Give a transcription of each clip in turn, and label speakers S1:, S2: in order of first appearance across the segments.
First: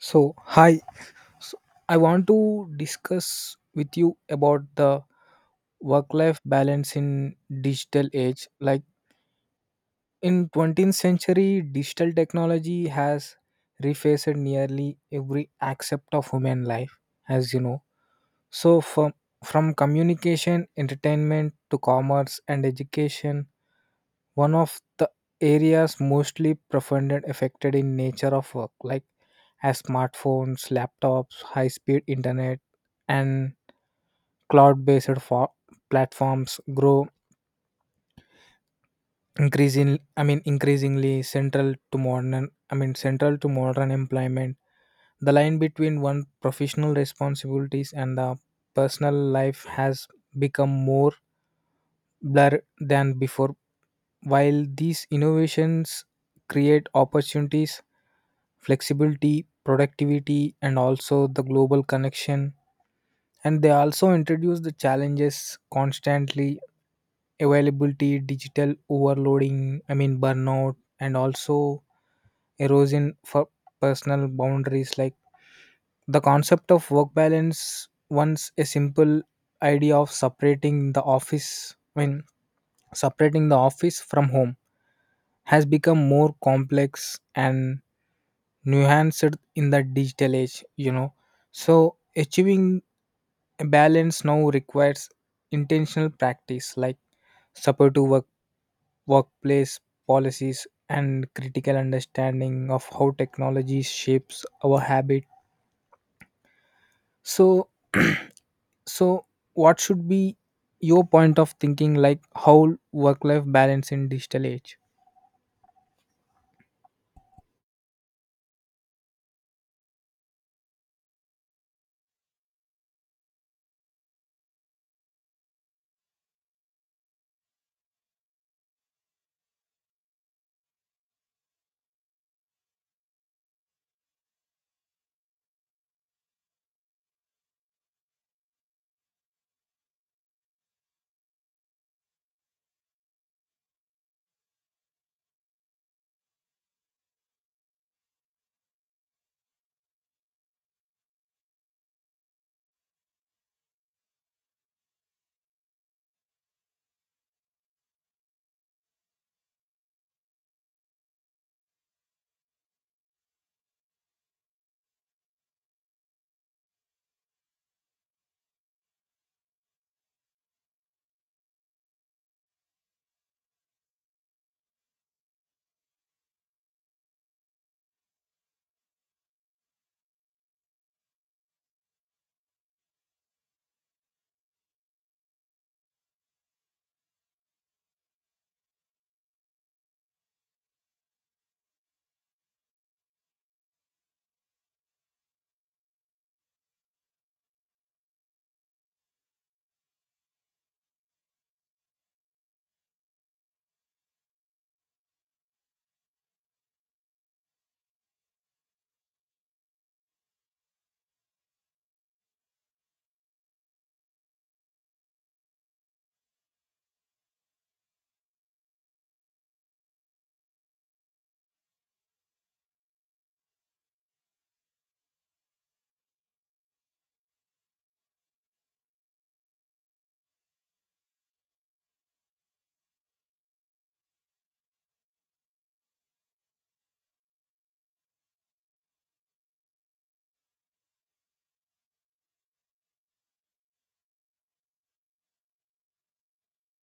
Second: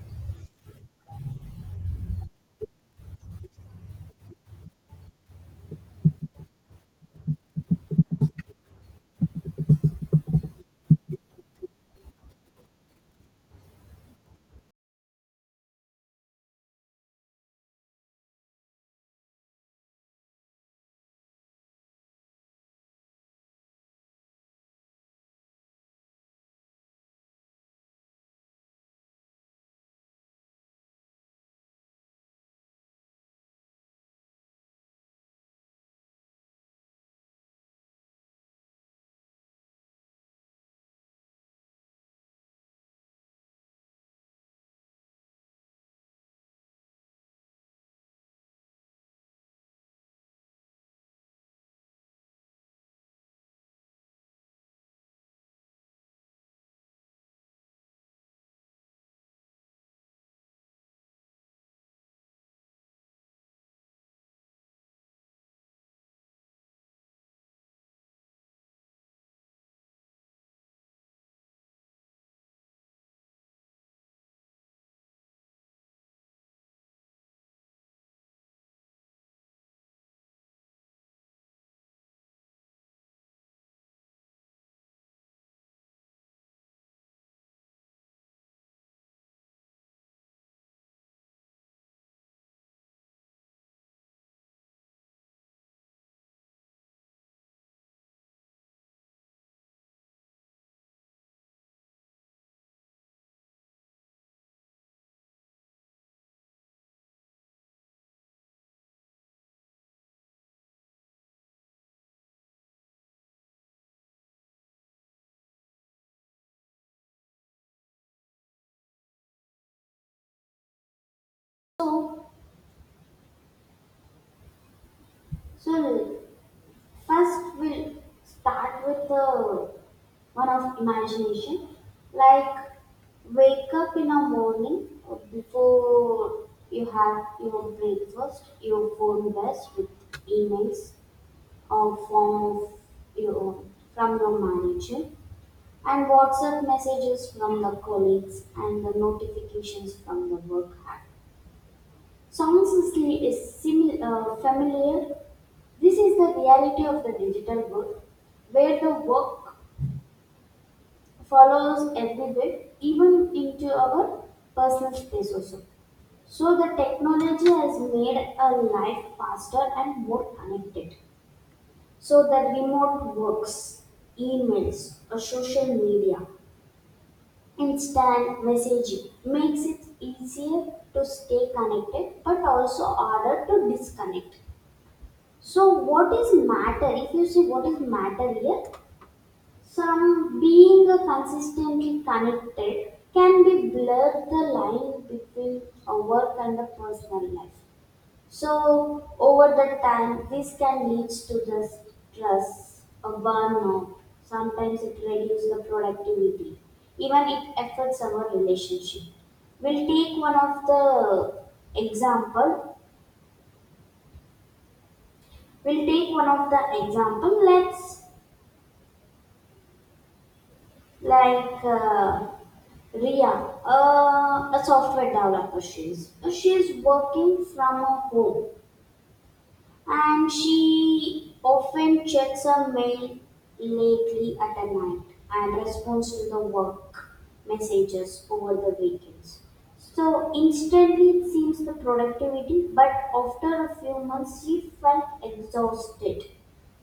S1: So, hi. So, I want to discuss with you about the work-life balance in digital age. Like in 20th century, digital technology has refaced nearly every aspect of human life, as you know. So, from from communication, entertainment to commerce and education, one of the areas mostly profounded affected in nature of work like as smartphones laptops high speed internet and cloud based for platforms grow increasingly central to modern employment. The line between one professional responsibilities and the personal life has become more blur than before. While these innovations create opportunities, flexibility, productivity, and also the global connection, and they also introduce the challenges constantly availability, digital overloading, burnout, and also erosion for personal boundaries. Like the concept of work balance once a simple idea of separating the office from home has become more complex and nuanced in the digital age. So achieving a balance now requires intentional practice like supportive workplace policies and critical understanding of how technology shapes our habit. So So what should be your point of thinking, like how work life balance in digital age?
S2: So, so, first we'll start with the one of imagination. Like wake up in the morning before you have your breakfast, your phone best with emails or form of your from your manager, and WhatsApp messages from the colleagues and the notifications from the work app. Sounds familiar. This is the reality of the digital world, where the work follows everywhere, even into our personal space also. So the technology has made our life faster and more connected. So the remote works, emails, or social media, instant messaging makes it easier to stay connected, but also harder to disconnect. So what is matter? If you see what is matter here, some being consistently connected can be blurred the line between a work and a personal life. So over the time, this can lead to the stress, a burnout. Sometimes it reduces the productivity. Even it affects our relationship. We'll take one of the example. We'll take one of the example. Let's like uh, Ria, a software developer. She's working from a home, and she often checks her mail lately at a night and responds to the work messages over the weekends. So instantly it seems the productivity, but after a few months she felt exhausted,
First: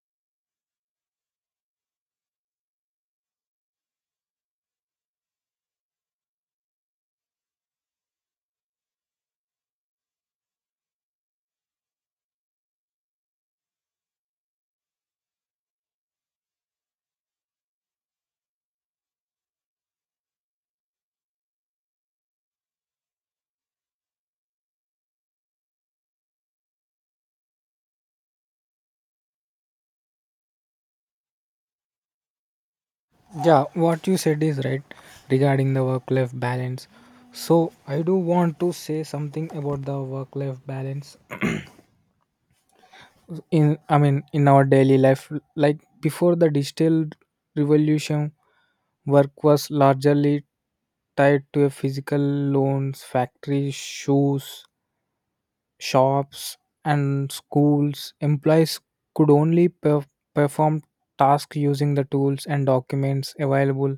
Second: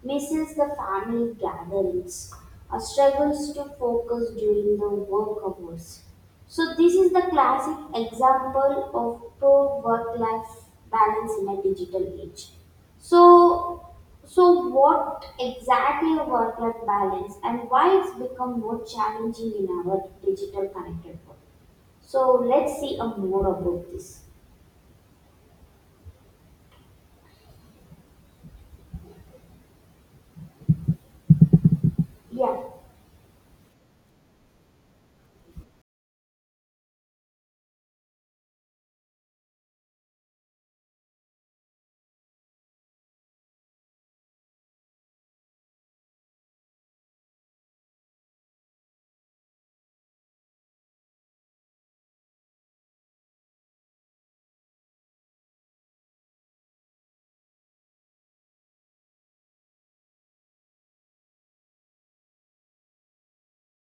S2: misses the family gatherings, struggles to focus during the work hours. So this is the classic example of poor work-life balance in a digital age. So, so, what exactly a work-life balance and why it's become more challenging in our digital connected world? So let's see a more about this. Yeah,
S1: Yeah, what you said is right regarding the work life balance. So, I do want to say something about the work life balance in I mean in our daily life. Like before the digital revolution, work was largely tied to a physical loans, factories, shoes shops and schools. Employees could only perform tasks using the tools and documents available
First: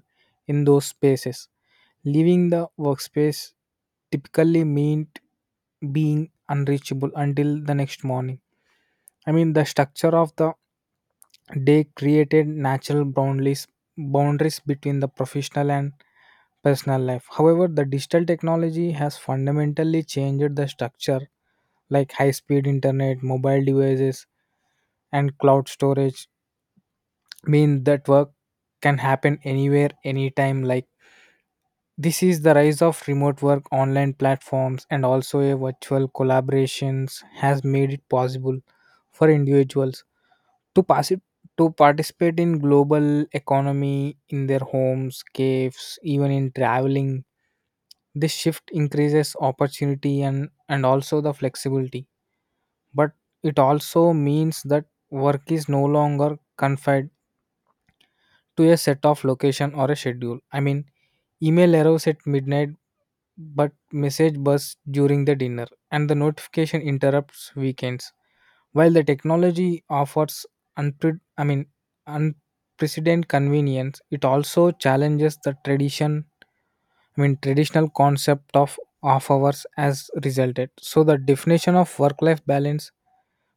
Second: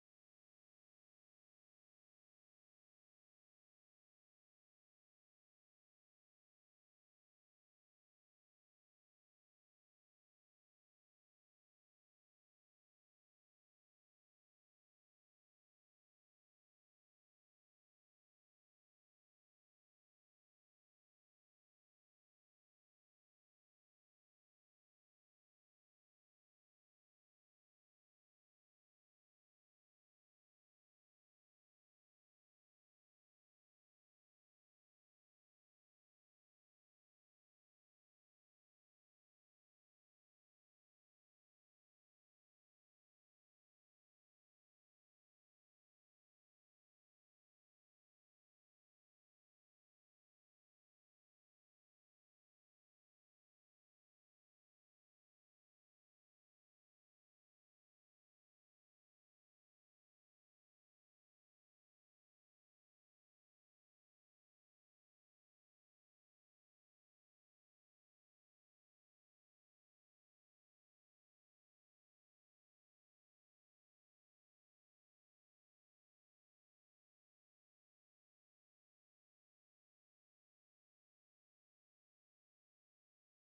S1: in those spaces. Leaving the workspace typically meant being unreachable until the next morning. The structure of the day created natural boundaries between the professional and personal life. However, the digital technology has fundamentally changed the structure, like high speed internet, mobile devices, and cloud storage mean that work can happen anywhere, anytime. Like, this is the rise of remote work, online platforms, and also a virtual collaborations has made it possible for individuals to pass it to participate in global economy in their homes caves even in traveling. This shift increases opportunity and also the flexibility, but it also means that work is no longer confined to a set of location or a schedule. Email arrives at midnight, but message bursts during the dinner, and the notification interrupts weekends. While the technology offers unpre- I mean, unprecedented convenience, it also challenges the tradition. Traditional concept of off hours as resulted. So the definition of work-life balance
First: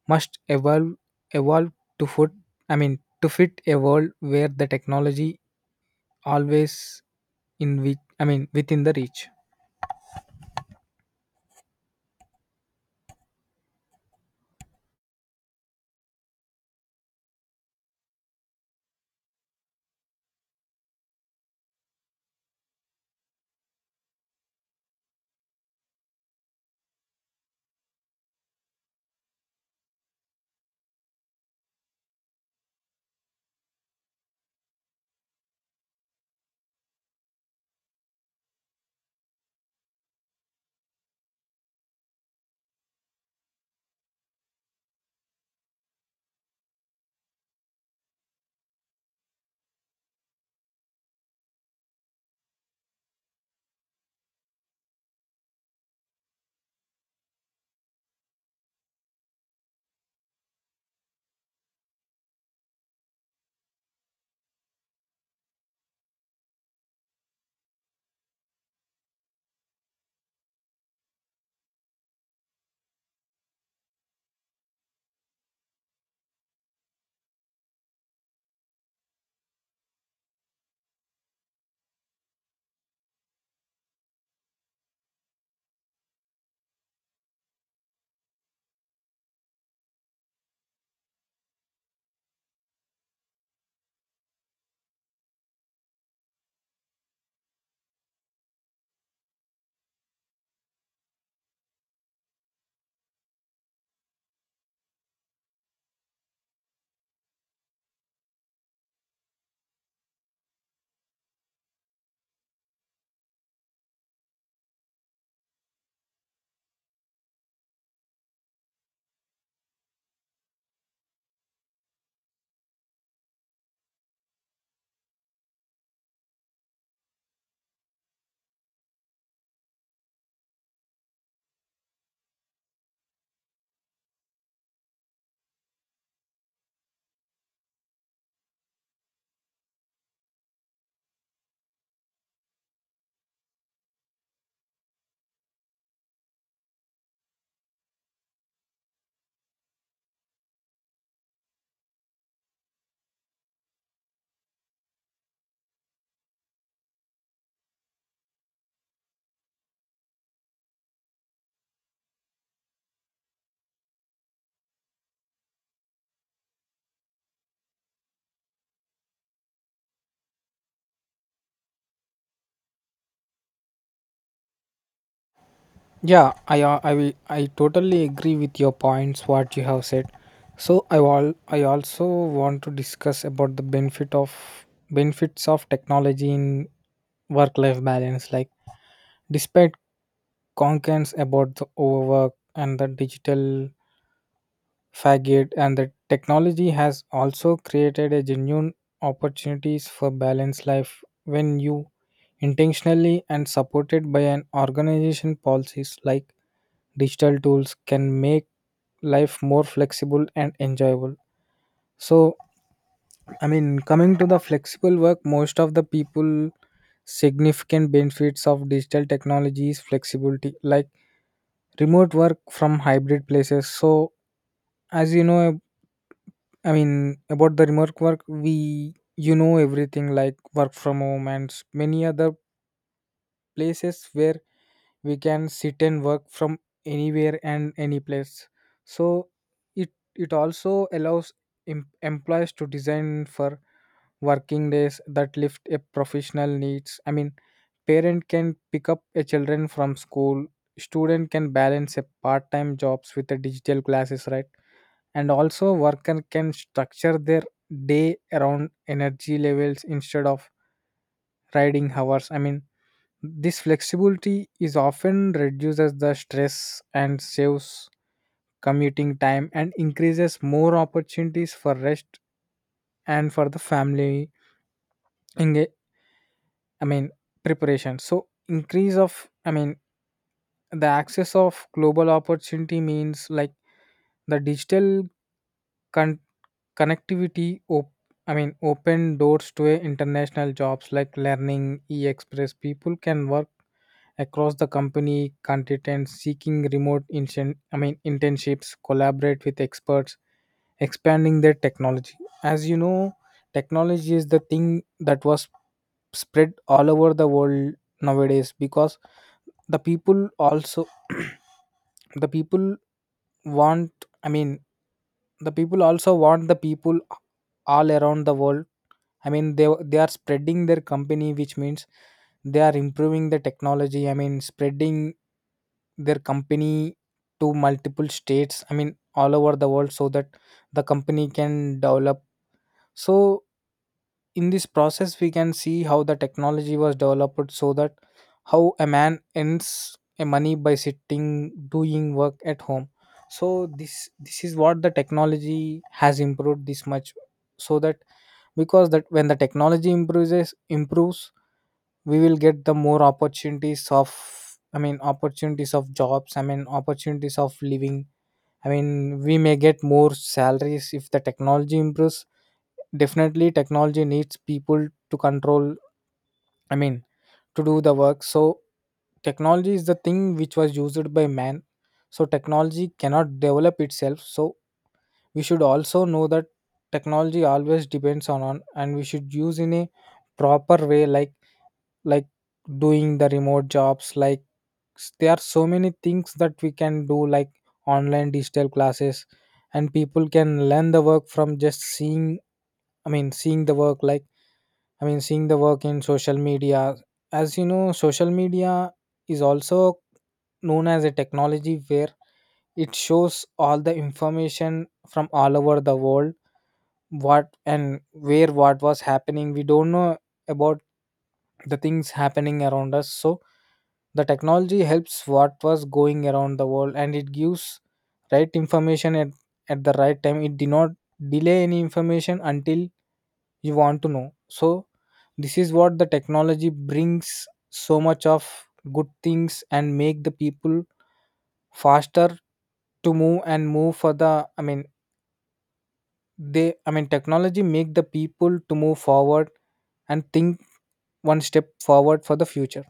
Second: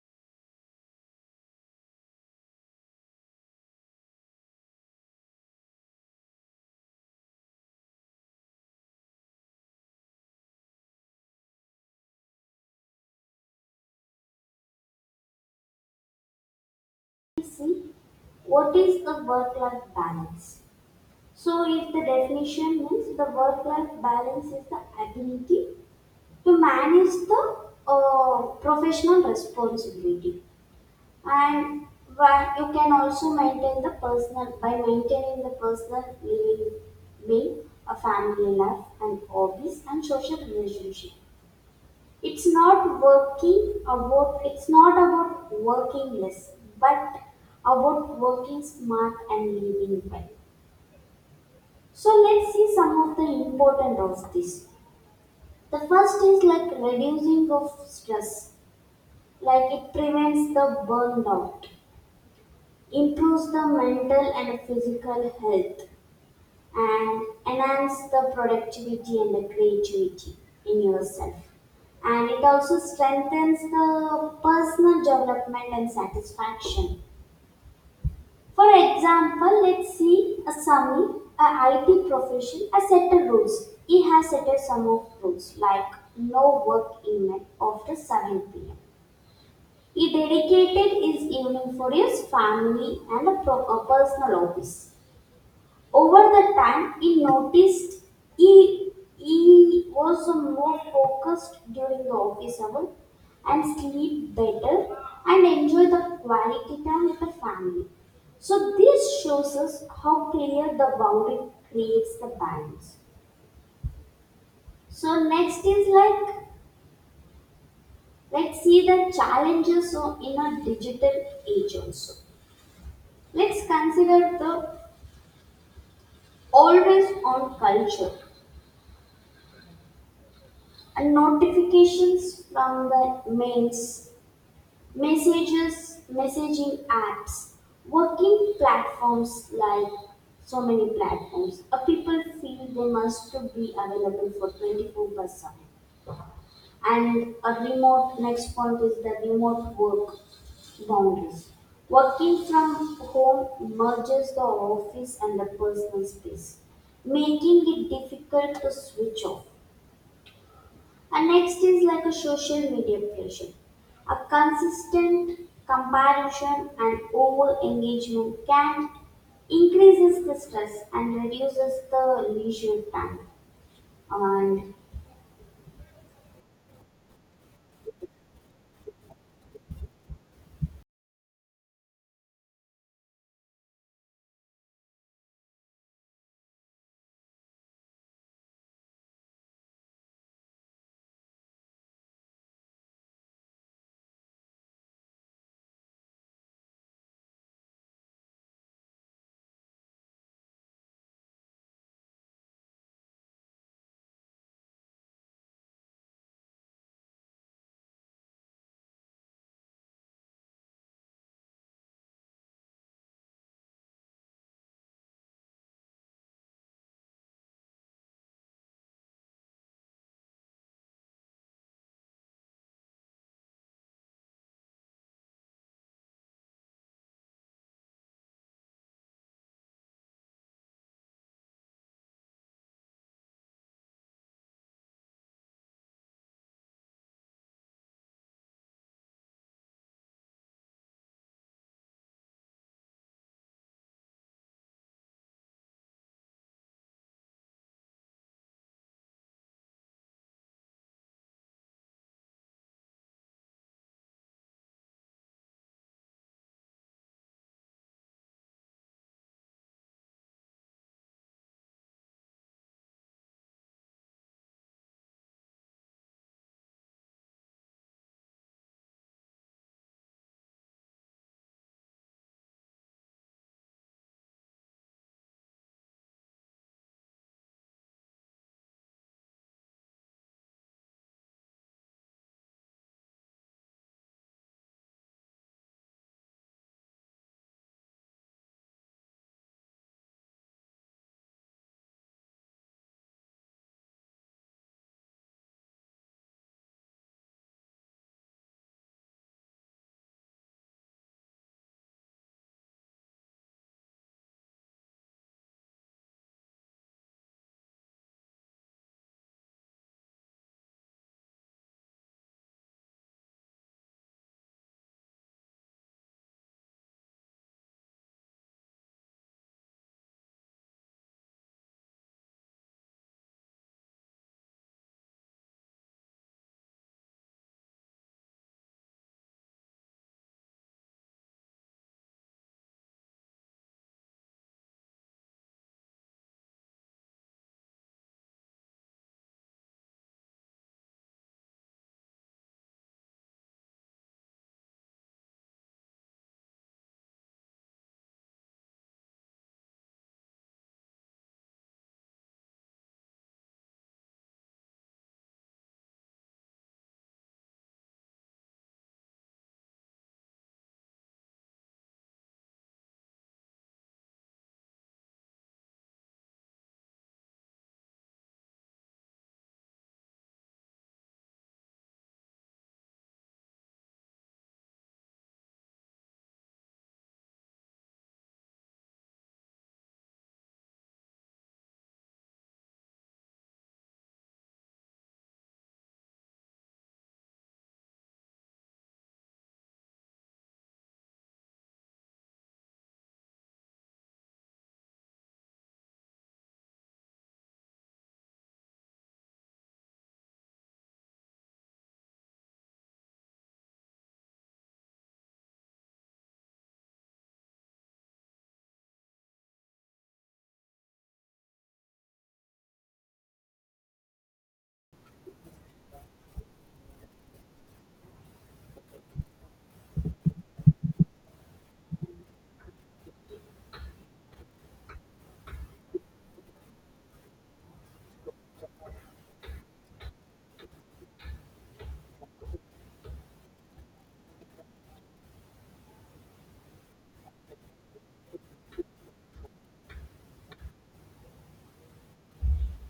S1: must evolve to foot I mean to fit a world where the technology always in which within the reach.
S2: let's see, what is the work-life balance? So if the definition means the work-life balance is the ability to manage the professional responsibility. And why you can also maintain the personal by maintaining the personal living, being a family life and hobbies and social relationship. It's not working about it's not about working less, but about working smart and living well. So let's see some of the important of this. The first is like reducing of stress, like it prevents the burnout, improves the mental and physical health, and enhance the productivity and the creativity in yourself, and it also strengthens the personal development and satisfaction. For example, let's see a Sami, a IT profession has set a rules. He has set a sum of rules like no work email after 7 p.m. He dedicated his evening for his family and a a personal office. Over the time, he noticed he, he was more focused during the office hour and sleep better and enjoy the quality time with the family. So this shows us how clear the boundary creates the balance. So next is like, let's see the challenges of- in a digital age also. Let's consider the always on culture and notifications from the mails, messages, messaging apps, working platforms, like so many platforms. People feel they must to be available for 24 by 7. And a remote, next point is the remote work boundaries. Working from home merges the office and the personal space, making it difficult to switch off. And next is like a social media pressure. A consistent comparison and over engagement can increases the stress and reduces the leisure time. And
S1: Yeah, I totally agree with your points what you have said. So I all I also want to discuss about the benefits of technology in work life balance. Like despite concerns about the overwork and the digital faggot, and the technology has also created a genuine opportunities for balanced life when you intentionally and supported by an organization policies. Like digital tools can make life more flexible and enjoyable. so Coming to the flexible work, most of the people significant benefits of digital technologies flexibility, like remote work from hybrid places. So as you know, about the remote work, we you know everything like work from home and many other places where we can sit and work from anywhere and any place. So it also allows employees to design for working days that lift a professional needs. Parent can pick up a children from school. Student can balance a part-time jobs with the digital classes, right? And also worker can structure their day around energy levels instead of riding hours. This flexibility is often reduces the stress and saves commuting time and increases more opportunities for rest and for the family enga- i mean preparation. So increase of I mean the access of global opportunity means like the digital Con- connectivity op- open doors to a international jobs like learning e-express. People can work across the company content seeking remote internships, collaborate with experts expanding their technology. As you know, technology is the thing that was spread all over the world nowadays, because the people also the people want I mean the people also want the people all around the world. They are spreading their company, which means they are improving the technology, spreading their company to multiple states, all over the world, so that the company can develop. So in this process we can see how the technology was developed, so that how a man earns a money by sitting doing work at home. So this is what the technology has improved this much, so that because that when the technology improves we will get the more opportunities of, opportunities of jobs, opportunities of living. We may get more salaries if the technology improves. Definitely technology needs people to control, I mean, to do the work. So technology is the thing which was used by man. So technology cannot develop itself. So we should also know that technology always depends on, and we should use in a proper way, like doing the remote jobs, like there are so many things that we can do, like online digital classes, and people can learn the work from just seeing, I mean seeing the work like I mean, seeing the work in social media. As you know, social media is also known as a technology where it shows all the information from all over the world, what and where what was happening. We don't know about the things happening around us. So, the technology helps what was going around the world and it gives right information at the right time. It did not delay any information until you want to know. So this is what the technology brings so much of good things and make the people faster to move and move for the, I mean they I mean technology make the people to move forward and think one step forward for the future.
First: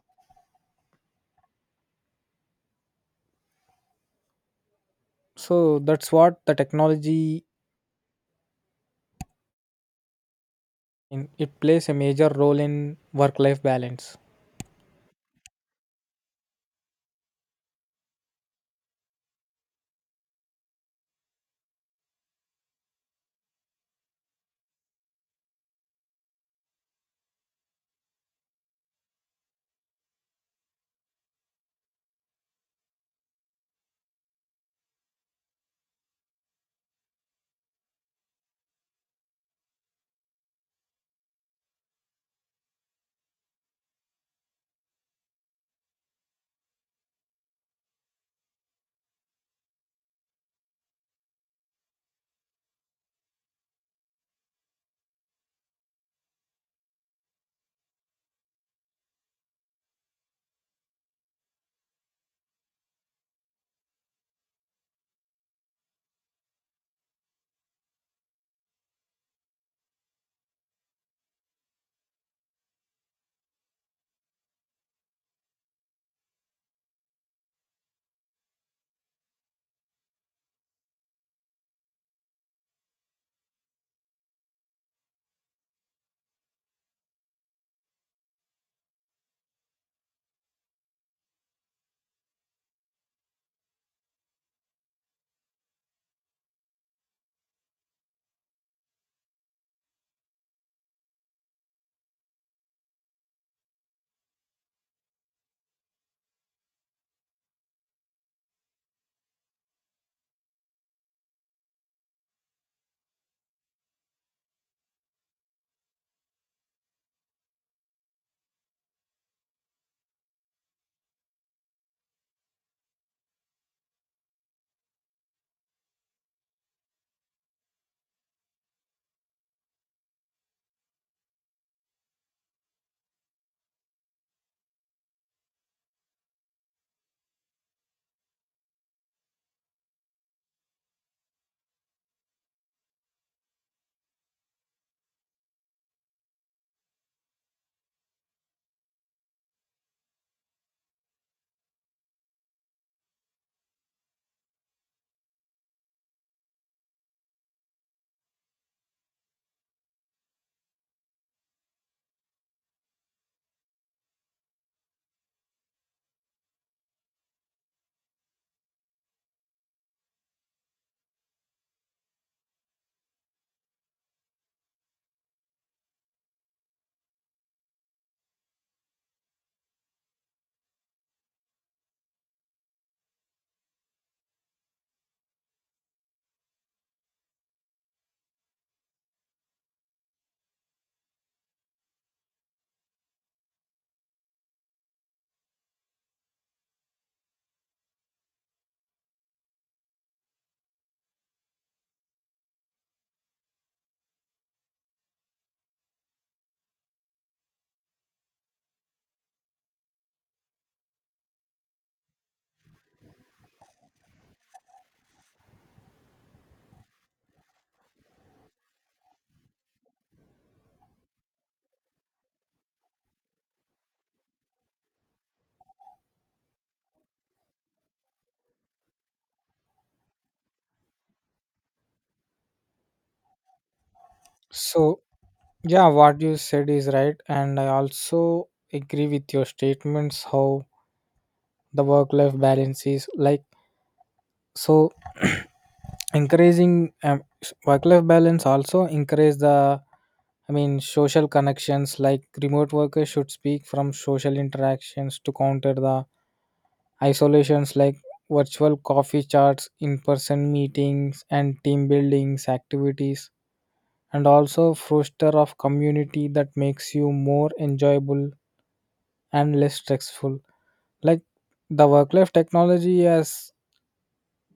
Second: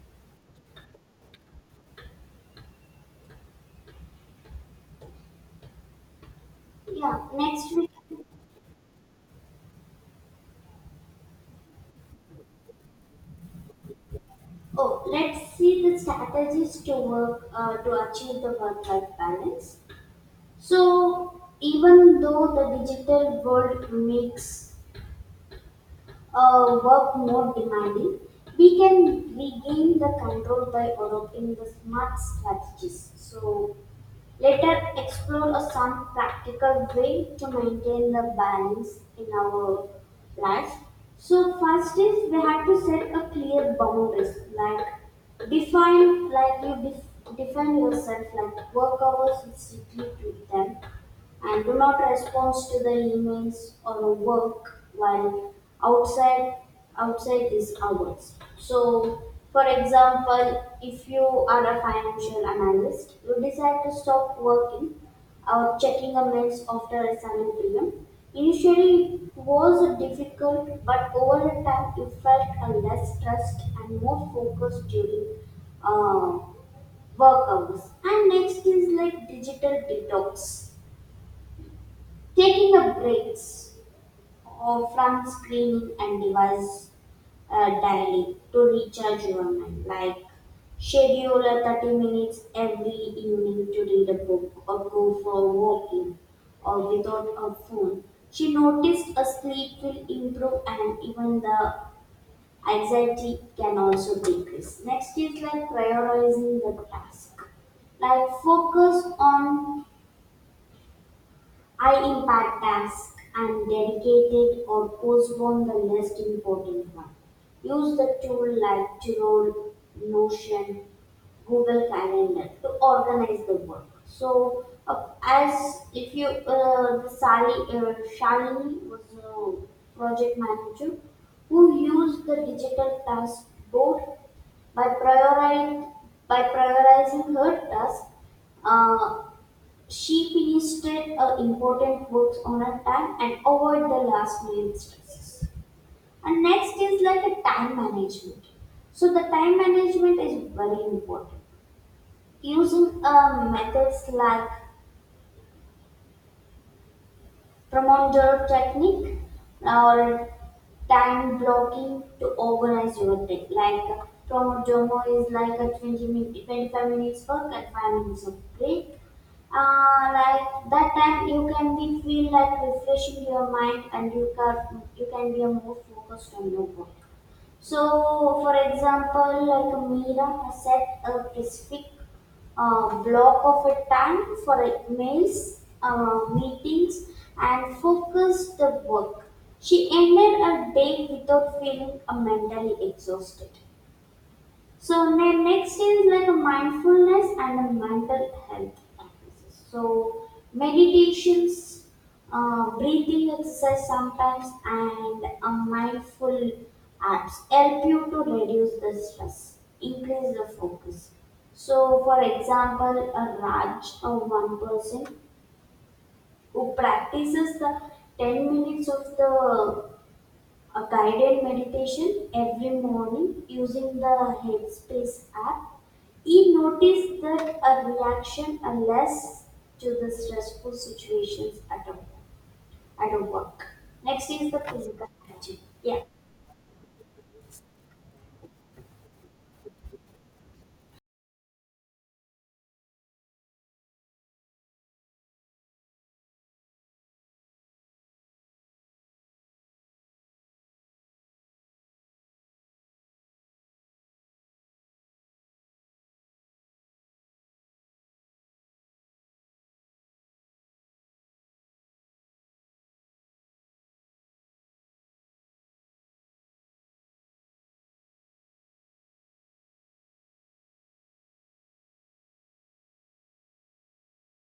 S1: So that's what the
S2: yeah,
S1: technology
S2: next we
S1: in, it plays a major role in work life balance.
S2: oh let's see the strategies to work to achieve the work-life balance. So even though the digital world makes work more demanding, we can regain the control by adopting the smart strategies. So, let us explore a some practical way to maintain the balance in our life. So first is we have to set a clear boundaries, like define, like you define yourself, like work hours is strictly to them, and do not respond to the emails or work while outside outside these hours. So for example, if you are a financial analyst, you decide to stop working or checking a mails after 7 p.m. Initially, it was difficult, but over the time, you felt a less stressed and more focused during uh, work hours. And next is like digital detox. Taking the breaks from screening and device daily to recharge your mind, like schedule a 30 minutes every evening to read a book or go for walking or without a phone. She noticed a sleep will improve and even the anxiety can also decrease. Next is like prioritizing the task, like focus on I impact tasks and dedicated or postpone the less important one. Use the tool like Trello, Notion, Google Calendar to organize the work. So, as if you, the Sally, Shalini was a project manager who used the digital task board by prioritizing, by prioritizing her task, uh, she finished her important works on her time and avoid the last minute stresses. And next is like a time management. So the time management is very important. Using methods like Pomodoro technique or time blocking to organize your day. Like Pomodoro is like a 20 minute, 25 minutes work and 5 minutes of break. Like that time you can be feel like refreshing your mind, and you can be a more focused on your work. So, for example, like Mira has set a specific block of a time for emails, meetings, and focused the work. She ended her day without feeling mentally exhausted. So then next is like a mindfulness and a mental health practices. So meditations, breathing exercise sometimes, and a mindful apps help you to reduce the stress, increase the focus. So for example, a Raj, a one person who practices the 10 minutes of the a guided meditation every morning using the Headspace app. He noticed that a reaction are less to the stressful situations at a work. Next is the
S1: So
S2: physical hygiene.
S1: yeah,
S2: Yeah.
S1: what you said is right and I also agree with your statements how the work life balance is like. So encouraging work life balance also encourage the, social connections, like remote workers should speak from social interactions to counter the isolations, like virtual coffee chats, in person meetings and team buildings activities, and also foster of community that makes you more enjoyable and less stressful. Like the work life technology has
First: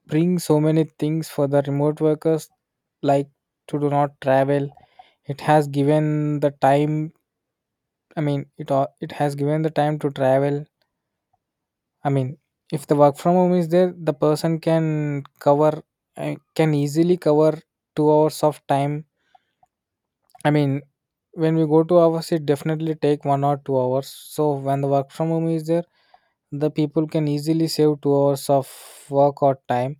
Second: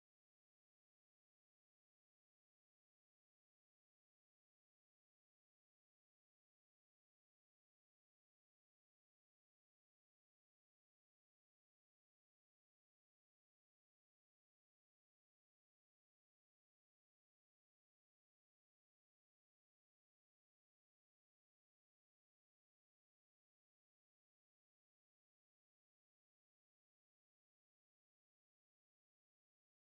S1: bring so many things for the remote workers, like to do not travel, it has given the time, it has given the time to travel. i mean if the work from home is there, the person can cover can easily cover 2 hours of time. i mean when we go to our it definitely take 1 or 2 hours. So when the work from home is there, the people can easily save 2 hours of work or time.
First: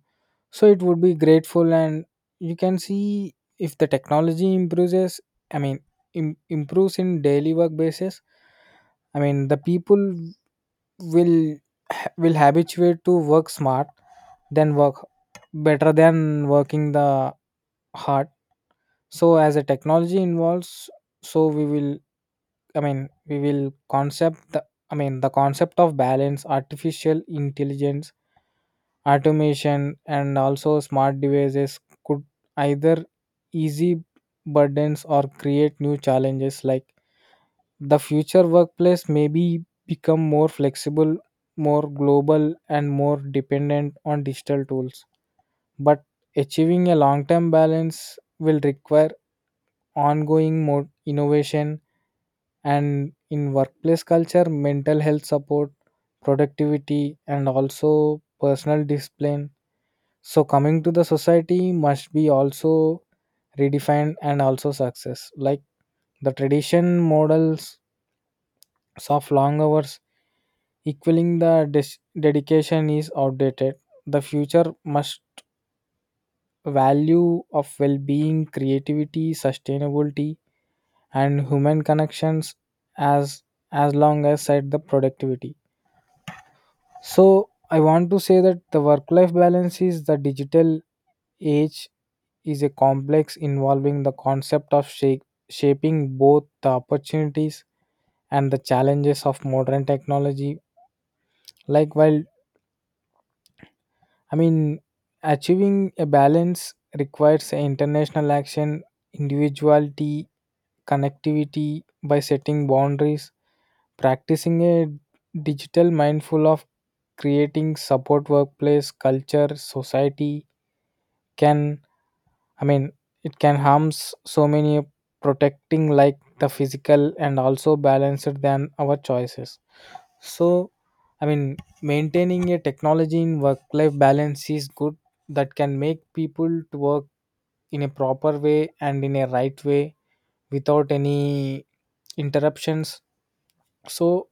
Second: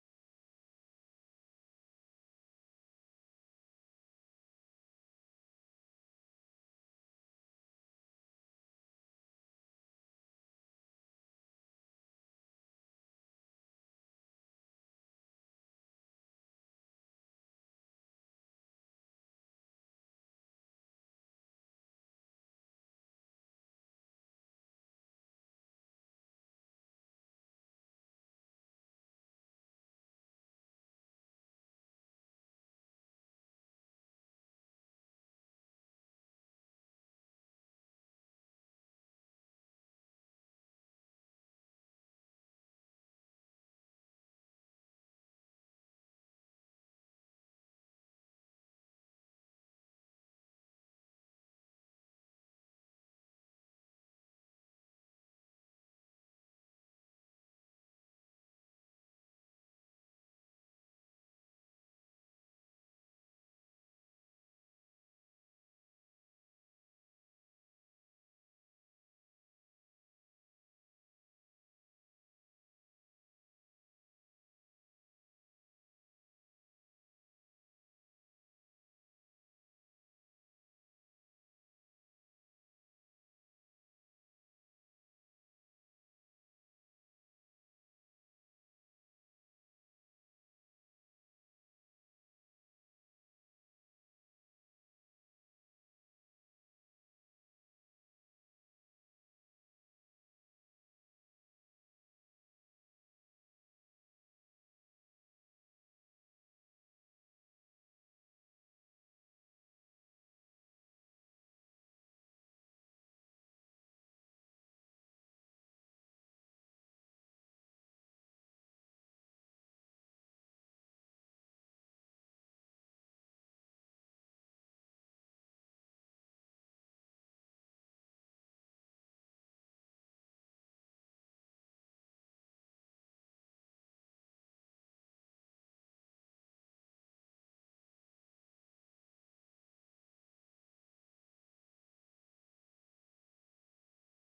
S1: So it would be grateful. And you can see if the technology improves, i mean improves in daily work basis, the people will will habituate to work smart then work better than working the hard. So as a technology involves, so we will, I mean we will concept the I mean the concept of balance artificial intelligence, automation and also smart devices could either easy burdens or create new challenges. Like the future workplace may be become more flexible, more global and more dependent on digital tools. But achieving a long term balance will require ongoing more innovation and in workplace culture, mental health support, productivity and also personal discipline. So coming to the society must be also redefined and also success. Like the tradition models of long hours equaling the dedication is outdated. The future must value of well-being, creativity, sustainability and human connections as as long as at the productivity. So I want to say that the work life balance is the digital age is a complex involving the concept of shaping both the opportunities and the challenges of modern technology. Like while I mean, achieving a balance requires international action, individuality, connectivity by setting boundaries, practicing a digital mindful of creating support workplace, culture, society can, I mean, it can harms so many protecting like the physical and also balanced than our choices. So, I mean, maintaining a technology in work life balance is good, that can make people to work in a proper way and in a right way without any interruptions. So,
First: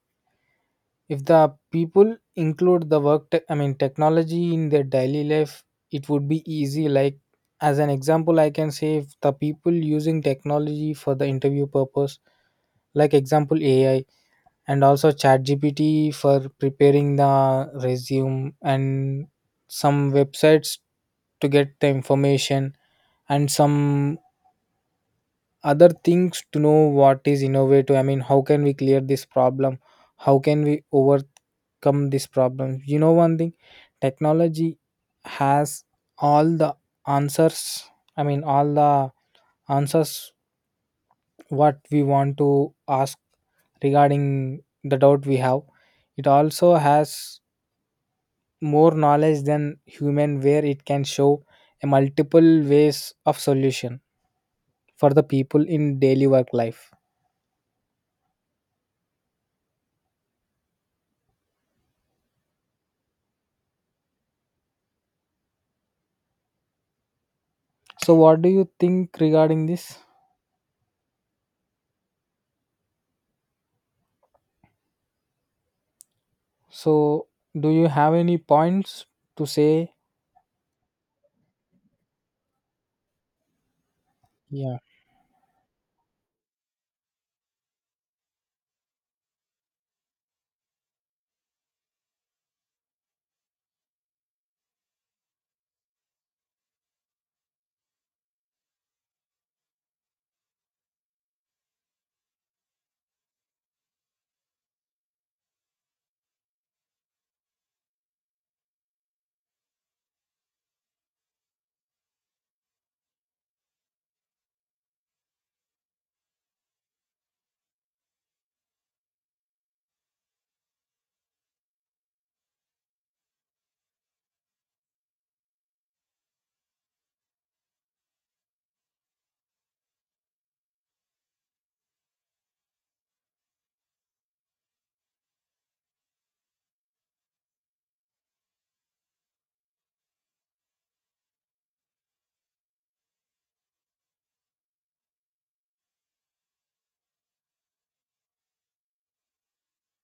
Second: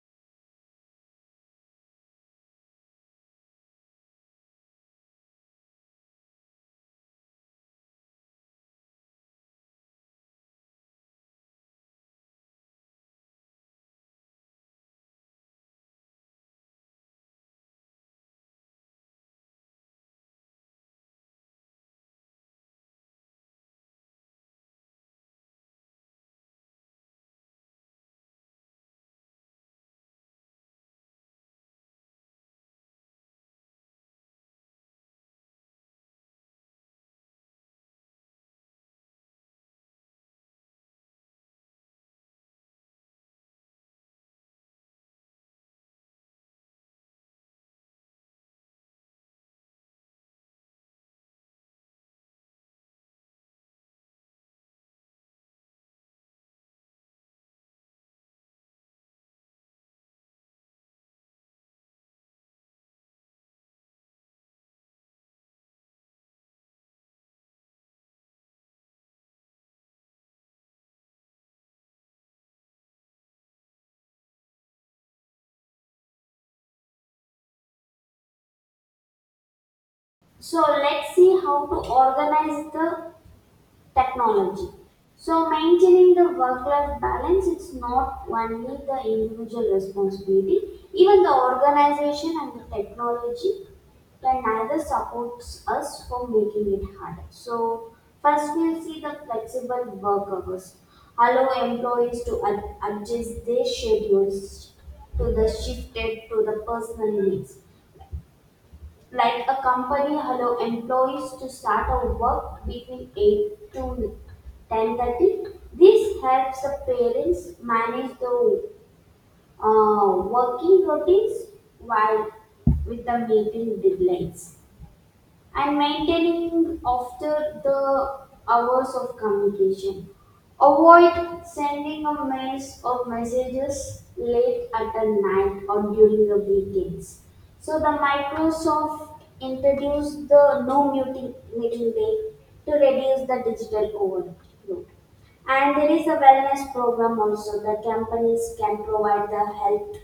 S1: if the people include the work te- I mean technology in their daily life, it would be easy. Like as an example I can say if the people using technology for the interview purpose, like example AI and also chat GPT for preparing the resume and some websites to get the information and some other things to know what is innovative. How can we clear this problem, how can we overcome this problem? You know one thing, technology has all the answers, all the answers, what we want to ask regarding the doubt we have. It also has more knowledge than human where it can show a multiple ways of solution for the people in daily work life. So, what do you think regarding this? So, do you have any points to say?
S2: So let's see how to organize the technology.
S1: Yeah.
S2: So maintaining the work-life balance, it's not only the individual responsibility, even the organization and the technology can neither supports us for making it harder. So first we'll see the flexible work hours. Allow employees to adjust their schedules to the shifted to the personal needs. Like a company allow employees to start a work between 8 to 10:30. This helps the parents manage the working routines while with the meeting deadlines and maintaining after the hours of communication. Avoid sending a mails or messages late at the night or during the weekends. So the Microsoft introduced the no meeting meeting day to reduce the digital overload. And there is a wellness program also. The companies can provide the health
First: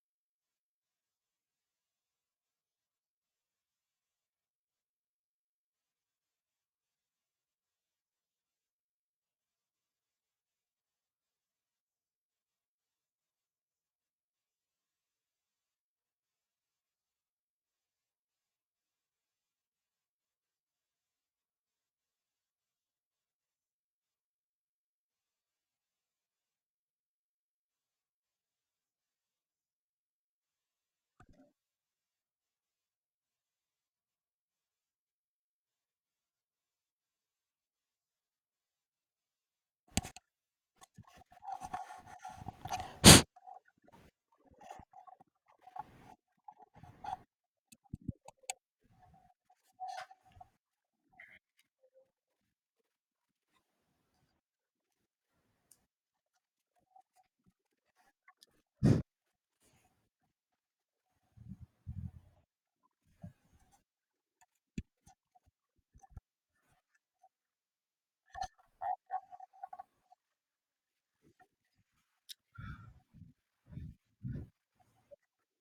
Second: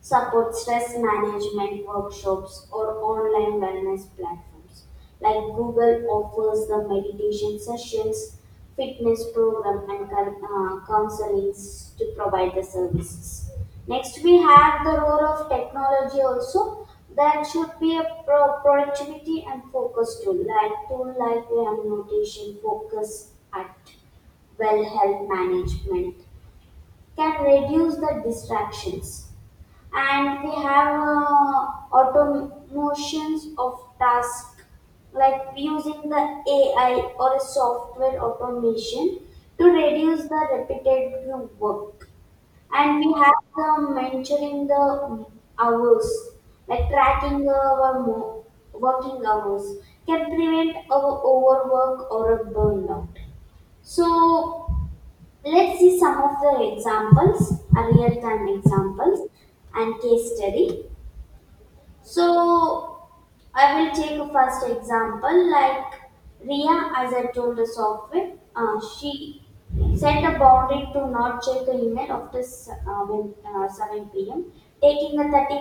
S2: support stress management workshops or online wellness platforms. Like Google offers the meditation sessions, fitness program, and counseling to provide the services. Next, we have the role of technology also. That should be a productivity and focus tool like we have notation, focus at well health management can reduce the distractions, and we have automations of tasks like using the AI or a software automation to reduce the repetitive work. And we have the mentoring the hours, like tracking our working hours can prevent our overwork or a burnout. So let's see some of the examples, real-time examples and case study. So I will take a first example like Ria, as I told the software, she set a boundary to not check the email after 7 p.m., taking a 30